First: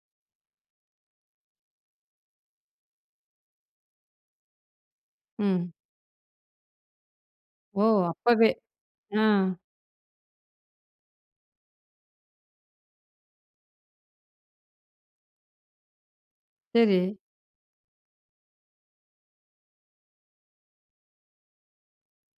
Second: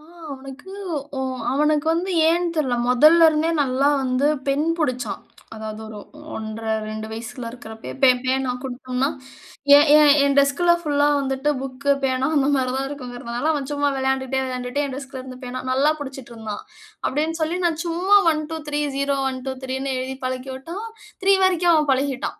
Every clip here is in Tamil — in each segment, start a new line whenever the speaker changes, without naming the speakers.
ஆ அவனுக்கு ஒ அவனுக்கு வந்து ஏன்னு தெரில்ல. மொதல்ல இருந்தே நல்லா வந்து பெண் புடிச்சான்.
ம்.
அதாது ஒரு 1.5, 2 வயசுல
ஓ!
இருக்கிறப்பயே பே
அப்போவே
பேனா கொடுத்தோம்னா
ஆ.
என் என் டெஸ்க்ல ஃபுல்லா வந்துட்டு புக், பேனா அந்த மாரி தான் இருக்குங்கறதால அவன் சும்மா விளையான்டுட்டே விளையான்டுட்டே என் டெஸ்க்குல இருந்து பேனா நல்லா பிடிச்சுட்டு இருந்தான்.
சரி.
அப்டினு சொல்லி நான் சும்மா 1, 2, 3, 0, 1, 2, 3னு எழுதி பழகிவிட்டா. 3 வரைக்கும் அவன் பழகிட்டான்.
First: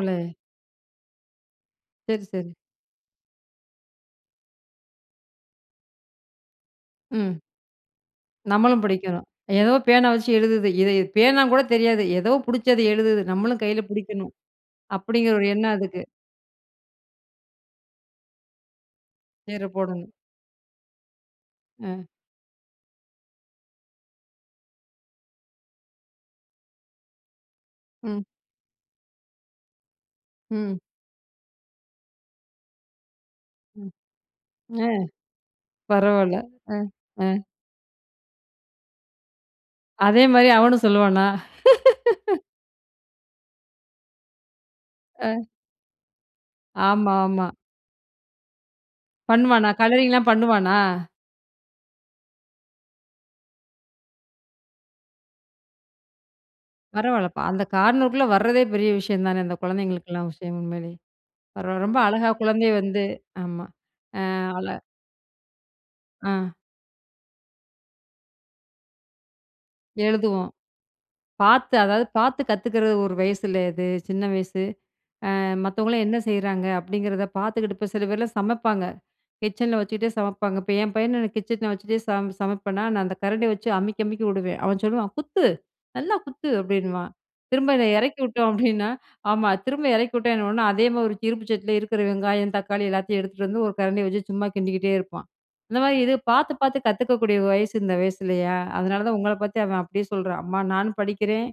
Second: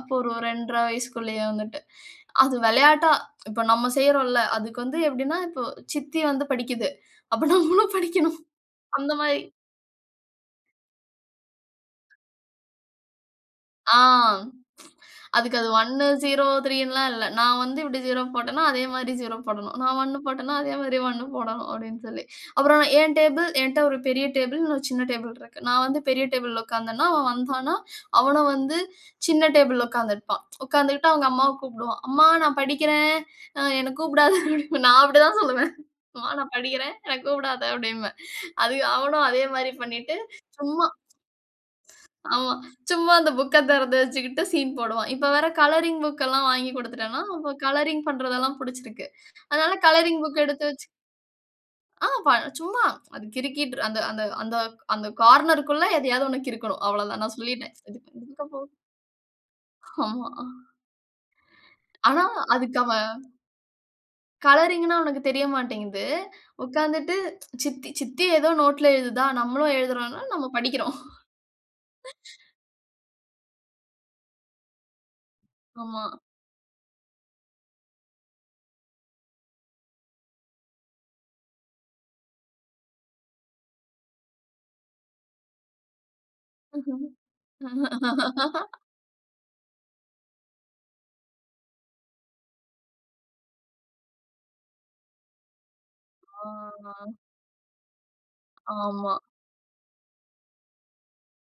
அப்போ ஒரு 2.5 வயசுற்குள்ளயே வந்துட்டு.
சரி, சரி.
அது விளையாட்டா இப்ப நம்ம செய்றோம்ல. அதுக்கு வந்து எப்படினா இப்போ சித்தி வந்து படிக்குது.
ம்.
அப்ப நம்மலும் படிக்கணும்.
நம்மளும்
அந்த
படிக்கணும்.
மாரி
ஏதோ பேனா வச்சு எழுதுது. "இத பேனா கூட தெரியாது ஏதோ பிடிச்சது எழுதுது நம்மளும் கையில
ஆ.
பிடிக்கணும்" அப்டிங்கிற ஒரு
அதுக்கு அது
எண்ணம் அதுக்கு.
1, 0 ,3னுலாம் இல்ல. நான் வந்து இப்படி 0 போட்டேன்னா அதே மாரி 0
நேர
போடணும். நான்
போடணும்.
1 போட்டேன்னா அதே மாரி 1 போடணும் அப்டின்னு
ஆ.
சொல்லி அப்புறம் நான் என் டேபிள் என்ட்ட ஒரு பெரிய டேபிள், இன்னும் சின்ன டேபிள் இருக்கு. நான் வந்து பெரிய டேபிள்ல உட்கார்ந்தனா அவன் வந்து
ம்.
அவனும் வந்து சின்ன டேபிள்ல உட்கார்ந்திருப்பான்.
ம்.
உட்கார்ந்துகிட்டு அவங்க அம்மாவ கூப்பிடுவான். அம்மா நான் படிக்கிறேன் அ என்ன
ம்.
கூப்பிடாதே.
அ
நான் அப்டி தான் சொல்லுவேன். அம்மா
பரவால்ல.
நான்
ஆ,
படிக்கிறேன் என்ன
ஆ.
கூப்பிடாதே அப்டின்பேன். அவனும் அதே மாரி பண்ணிட்டு
அதே மாரி அவனும்
சும்மா.
சொல்லுவானா?
ஆமா. சும்மா அந்த புக்க திறந்து வெச்சுகிட்டு சீன் போடுவான். இப்ப
ஆ.
வேற கலரிங் புக் எல்லாம் வாங்கி
ஆமா,
கொடுத்துவிட்டேனா
ஆமா.
கலரிங் பண்ணுறதெல்லாம் பிடிசசிருக்கு.
பண்ணுவானா?
அதனால கலரிங்
கலரிங்லாம்
புக் எடுத்து
பண்ணுவானா?
வெச்சு ஆ சும்மா அது கிறுகிட்டு அந்த அந்த அந்த அந்த கார்னர்க்குள்ள எதையாவது ஒன்னு கிறுக்கணும். அவ்வளவுதான் நான்
பரவால்லப்பா. அந்த
சொல்லிட்டேன்.
கார்னருக்குள்ள வரதே பெரிய விஷயம் தானே. அந்த குழந்தைங்களுக்கெல்லாம்
ஆமா.
விஷயம் உண்மேலே பரவா ரொம்ப
ஆனா
அழகா குழந்தை
அதுக்கு
வந்து
அவன்
ஆமா. அ [unintelligible]
கலரிங்னா உனக்கு தெரிய மாட்டேங்குது.
ஆ
உட்கார்ந்துட்டு சித்தி சித்தி ஏதோ நோட்ல எழுதுதா. நம்மலும் எழுதுறோம்னா நம்ம
எழுதுவோம்
படிக்கிறோம்.
பார்த்து அதாது பார்த்து கத்துக்கிறது ஒரு வயசுல அது, சின்ன வயசு. ஆ மத்தவங்கலாம்
ஆமா.
என்ன செய்றாங்க? அப்டிங்கிறத பார்த்துக்கிட்டு இப்ப சில பேர்லாம் சமைப்பாங்க. கிச்சனில வச்சுக்கிட்டே சமைப்பாங்க. இப்ப என் பையன் எனக்கு கிச்சனில வச்சுகிட்டே சமை சமைப்பேனா நான் அந்த கரண்டியை வச்சு அமுக்கி அமுக்கி விடுவேன். அவன் சொல்லுவான், "குத்து, நல்லா குத்து." அப்டின்னுவான்
ம்.
திரும்ப என்ன இறக்கி விட்டோம் அப்டின்னா, ஆமா திரும்ப இறக்கி விட்டா என்ன உடனே அதே மாரி ஒரு இருப்பு சட்டில இருக்கிற வெங்காயம், தக்காளி எல்லாத்தையும் எடுத்துகிட்டு வந்து ஒரு கரண்டிய வச்சு சும்மா கிண்டிக்கிட்டே இருப்பான். அந்த மாரி இது
அ
பார்த்து பார்த்து
ஆ.
கத்துக்கக்கூடிய வயசு இந்த வயசுல்லையா? அதனால தான்
ஆமா.
உங்கள பார்த்து அவன் அப்டியே சொல்றான். அம்மா நானும் படிக்கிறேன்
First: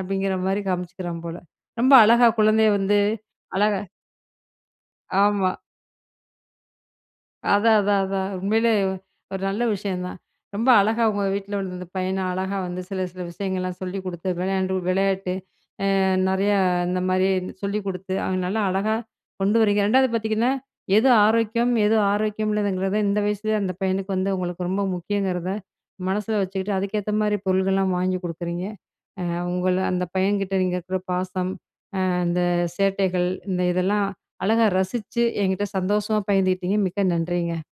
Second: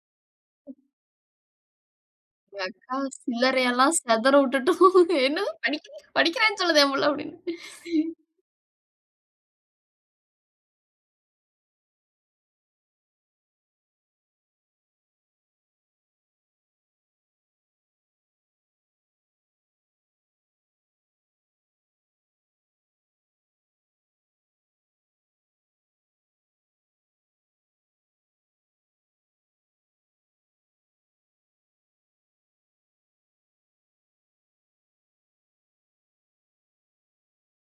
அப்டிங்கிற மாரி காமிச்சிக்கிறான் போல. ரொம்ப அழகா
என்
குழந்தையை வந்து
அக்கா சில்லறைய
அழகா
எல்லாம் சிதற விட்டுட்டோம். "என்னது
ஆமா.
படிக்கிறேன்னு சொல்லுதே என் பிள்ள." அப்டின்னு.
அதான். அதான். அதான். உண்மையிலே ஒரு நல்ல விஷயம் தான். ரொம்ப அழகா உங்க வீட்ல உள்ள இந்த பையன அழகா வந்து சில சில விஷயங்கள்லாம் சொல்லிக் குடுத்து விளையாண்டு விளையாட்டு. அ நிறைய இந்த மாரி சொல்லிக் குடுத்து அவங்க நல்லா அழகா கொண்டு வரீங்க. 2ஆவது பார்த்தீங்கன்னா, "எது ஆரோக்கியம்? எது ஆரோக்கியம் இல்லங்கிறத?" இந்த வயசுலேயே அந்த பையனுக்கு வந்து உங்களுக்கு ரொம்ப முக்கியங்கிறத மனசில வச்சுக்கிட்டு அதுக்கேத்த மாரி பொருட்கள்லாம் வாங்கி கொடுக்குறீங்க. உங்கள அந்த பையன்கிட்ட நீங்க இருக்கிற பாசம், அந்த சேட்டைகள் இந்த இதெல்லாம் அழகா ரசிச்சு என்கிட்ட சந்தோஷமா பகிர்ந்துகிட்டிங்க. மிக்க நன்றிங்க.